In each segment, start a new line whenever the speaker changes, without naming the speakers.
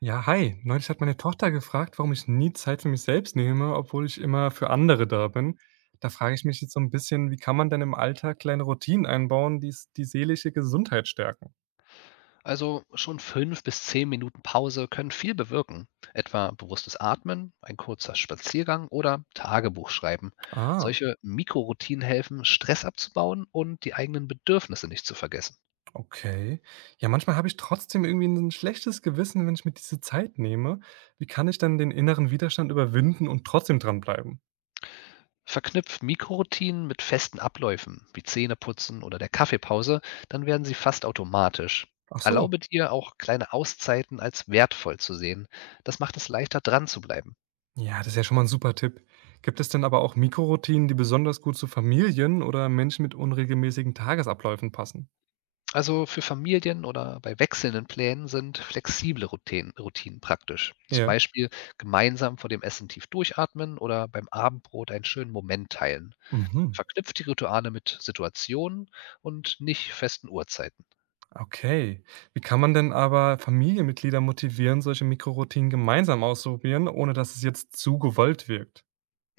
Ja, hi. Neulich hat meine Tochter gefragt, warum ich nie Zeit für mich selbst nehme, obwohl ich immer für andere da bin. Da frage ich mich jetzt so ein bisschen, wie kann man denn im Alltag kleine Routinen einbauen, die seelische Gesundheit stärken?
Also schon 5 bis 10 Minuten Pause können viel bewirken. Etwa bewusstes Atmen, ein kurzer Spaziergang oder Tagebuch schreiben.
Ah,
Solche Mikroroutinen helfen, Stress abzubauen und die eigenen Bedürfnisse nicht zu vergessen.
okay. Ja, manchmal habe ich trotzdem irgendwie ein schlechtes Gewissen, wenn ich mir diese Zeit nehme. Wie kann ich dann den inneren Widerstand überwinden und trotzdem dranbleiben?
Verknüpft Mikroroutinen mit festen Abläufen, wie Zähneputzen oder der Kaffeepause, dann werden sie fast automatisch.
Ach so.
Erlaube dir auch kleine Auszeiten als wertvoll zu sehen. Das macht es leichter dran zu bleiben.
Ja, das ist ja schon mal ein super Tipp. Gibt es denn aber auch Mikroroutinen, die besonders gut zu Familien oder Menschen mit unregelmäßigen Tagesabläufen passen?
Also für Familien oder bei wechselnden Plänen sind flexible Routinen praktisch. Zum
Ja.
Beispiel gemeinsam vor dem Essen tief durchatmen oder beim Abendbrot einen schönen Moment teilen.
Mhm,
Verknüpft die Rituale mit Situationen und nicht festen Uhrzeiten.
okay. Wie kann man denn aber Familienmitglieder motivieren, solche Mikroroutinen gemeinsam auszuprobieren, ohne dass es jetzt zu gewollt wirkt?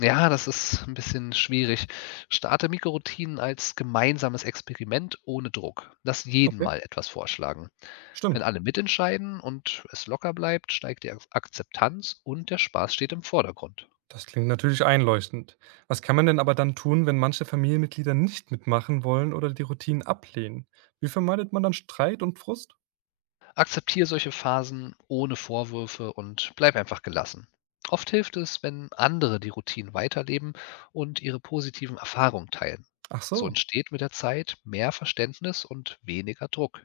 Ja, das ist ein bisschen schwierig. Starte Mikroroutinen als gemeinsames Experiment ohne Druck. Lass jeden
Okay,
mal etwas vorschlagen. Wenn
stimmt.
alle mitentscheiden und es locker bleibt, steigt die Akzeptanz und der Spaß steht im Vordergrund.
Das klingt natürlich einleuchtend. Was kann man denn aber dann tun, wenn manche Familienmitglieder nicht mitmachen wollen oder die Routinen ablehnen? Wie vermeidet man dann Streit und Frust?
Akzeptiere solche Phasen ohne Vorwürfe und bleib einfach gelassen. Oft hilft es, wenn andere die Routinen weiterleben und ihre positiven Erfahrungen teilen.
Ach
So
so.
entsteht mit der Zeit mehr Verständnis und weniger Druck.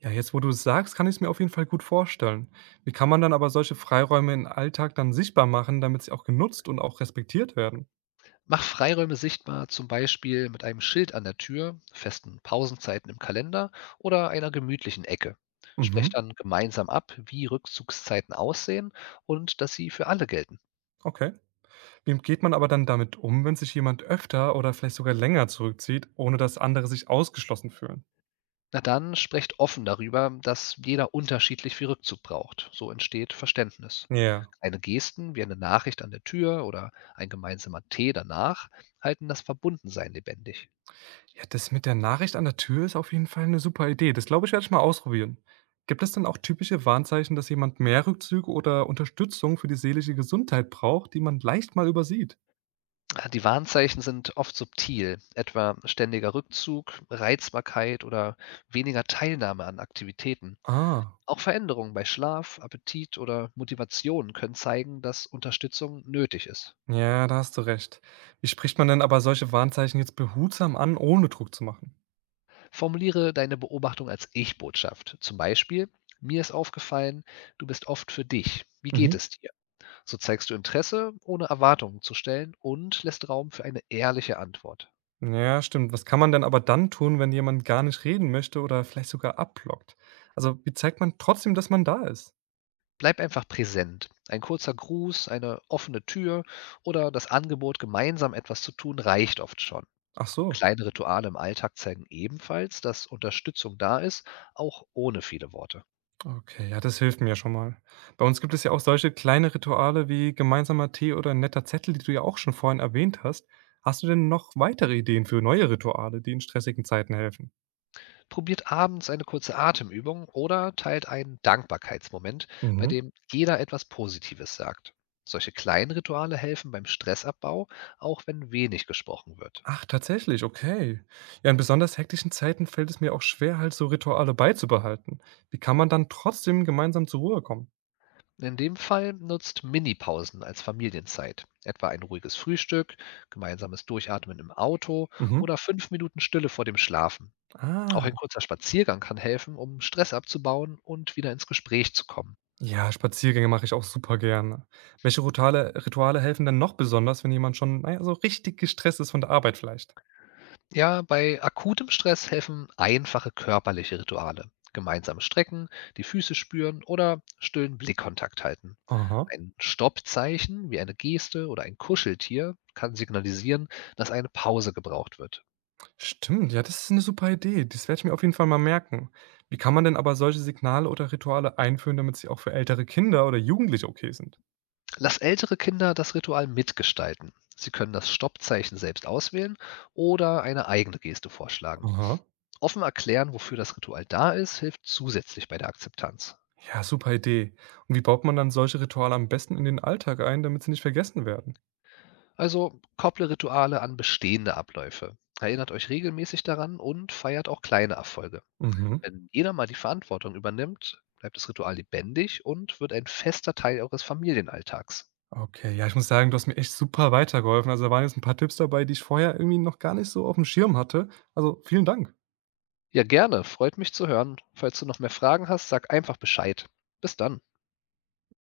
Ja, jetzt wo du es sagst, kann ich es mir auf jeden Fall gut vorstellen. Wie kann man dann aber solche Freiräume im Alltag dann sichtbar machen, damit sie auch genutzt und auch respektiert werden?
Mach Freiräume sichtbar, zum Beispiel mit einem Schild an der Tür, festen Pausenzeiten im Kalender oder einer gemütlichen Ecke. Sprecht
Mhm,
dann gemeinsam ab, wie Rückzugszeiten aussehen und dass sie für alle gelten.
okay. Wie geht man aber dann damit um, wenn sich jemand öfter oder vielleicht sogar länger zurückzieht, ohne dass andere sich ausgeschlossen fühlen?
Na dann sprecht offen darüber, dass jeder unterschiedlich viel Rückzug braucht. So entsteht Verständnis.
Ja.
Kleine Gesten wie eine Nachricht an der Tür oder ein gemeinsamer Tee danach halten das Verbundensein lebendig.
Ja, das mit der Nachricht an der Tür ist auf jeden Fall eine super Idee. Das glaube ich, werde ich mal ausprobieren. Gibt es denn auch typische Warnzeichen, dass jemand mehr Rückzüge oder Unterstützung für die seelische Gesundheit braucht, die man leicht mal übersieht?
Die Warnzeichen sind oft subtil, etwa ständiger Rückzug, Reizbarkeit oder weniger Teilnahme an Aktivitäten.
Ah,
Auch Veränderungen bei Schlaf, Appetit oder Motivation können zeigen, dass Unterstützung nötig ist.
ja, da hast du recht. Wie spricht man denn aber solche Warnzeichen jetzt behutsam an, ohne Druck zu machen?
Formuliere deine Beobachtung als Ich-Botschaft. Zum Beispiel, mir ist aufgefallen, du bist oft für dich. Wie geht
Mhm.
es dir? So zeigst du Interesse, ohne Erwartungen zu stellen und lässt Raum für eine ehrliche Antwort.
Ja, stimmt. Was kann man denn aber dann tun, wenn jemand gar nicht reden möchte oder vielleicht sogar abblockt? Also, wie zeigt man trotzdem, dass man da ist?
Bleib einfach präsent. Ein kurzer Gruß, eine offene Tür oder das Angebot, gemeinsam etwas zu tun, reicht oft schon.
Ach so.
Kleine Rituale im Alltag zeigen ebenfalls, dass Unterstützung da ist, auch ohne viele Worte.
Okay, ja, das hilft mir schon mal. Bei uns gibt es ja auch solche kleine Rituale wie gemeinsamer Tee oder ein netter Zettel, die du ja auch schon vorhin erwähnt hast. Hast du denn noch weitere Ideen für neue Rituale, die in stressigen Zeiten helfen?
Probiert abends eine kurze Atemübung oder teilt einen Dankbarkeitsmoment, bei
Mhm.
dem jeder etwas Positives sagt. Solche kleinen Rituale helfen beim Stressabbau, auch wenn wenig gesprochen wird.
Ach, tatsächlich, okay. Ja, in besonders hektischen Zeiten fällt es mir auch schwer, halt so Rituale beizubehalten. Wie kann man dann trotzdem gemeinsam zur Ruhe kommen?
In dem Fall nutzt Minipausen als Familienzeit, etwa ein ruhiges Frühstück, gemeinsames Durchatmen im Auto
Mhm.
oder 5 Minuten Stille vor dem Schlafen. Auch
Ah,
ein kurzer Spaziergang kann helfen, um Stress abzubauen und wieder ins Gespräch zu kommen.
ja, Spaziergänge mache ich auch super gerne. Welche Rituale helfen denn noch besonders, wenn jemand schon, naja, so richtig gestresst ist von der Arbeit vielleicht?
Ja, bei akutem Stress helfen einfache körperliche Rituale. Gemeinsam strecken, die Füße spüren oder stillen Blickkontakt halten.
Aha,
Ein Stoppzeichen wie eine Geste oder ein Kuscheltier kann signalisieren, dass eine Pause gebraucht wird.
stimmt. Ja, das ist eine super Idee. Das werde ich mir auf jeden Fall mal merken. Wie kann man denn aber solche Signale oder Rituale einführen, damit sie auch für ältere Kinder oder Jugendliche okay sind?
Lass ältere Kinder das Ritual mitgestalten. Sie können das Stoppzeichen selbst auswählen oder eine eigene Geste vorschlagen.
Aha.
Offen erklären, wofür das Ritual da ist, hilft zusätzlich bei der Akzeptanz.
Ja, super Idee. Und wie baut man dann solche Rituale am besten in den Alltag ein, damit sie nicht vergessen werden?
Also kopple Rituale an bestehende Abläufe, erinnert euch regelmäßig daran und feiert auch kleine Erfolge.
Mhm.
Wenn jeder mal die Verantwortung übernimmt, bleibt das Ritual lebendig und wird ein fester Teil eures Familienalltags.
Okay, ja, ich muss sagen, du hast mir echt super weitergeholfen. Also, da waren jetzt ein paar Tipps dabei, die ich vorher irgendwie noch gar nicht so auf dem Schirm hatte. Also, vielen Dank.
Ja, gerne, freut mich zu hören. Falls du noch mehr Fragen hast, sag einfach Bescheid. Bis dann.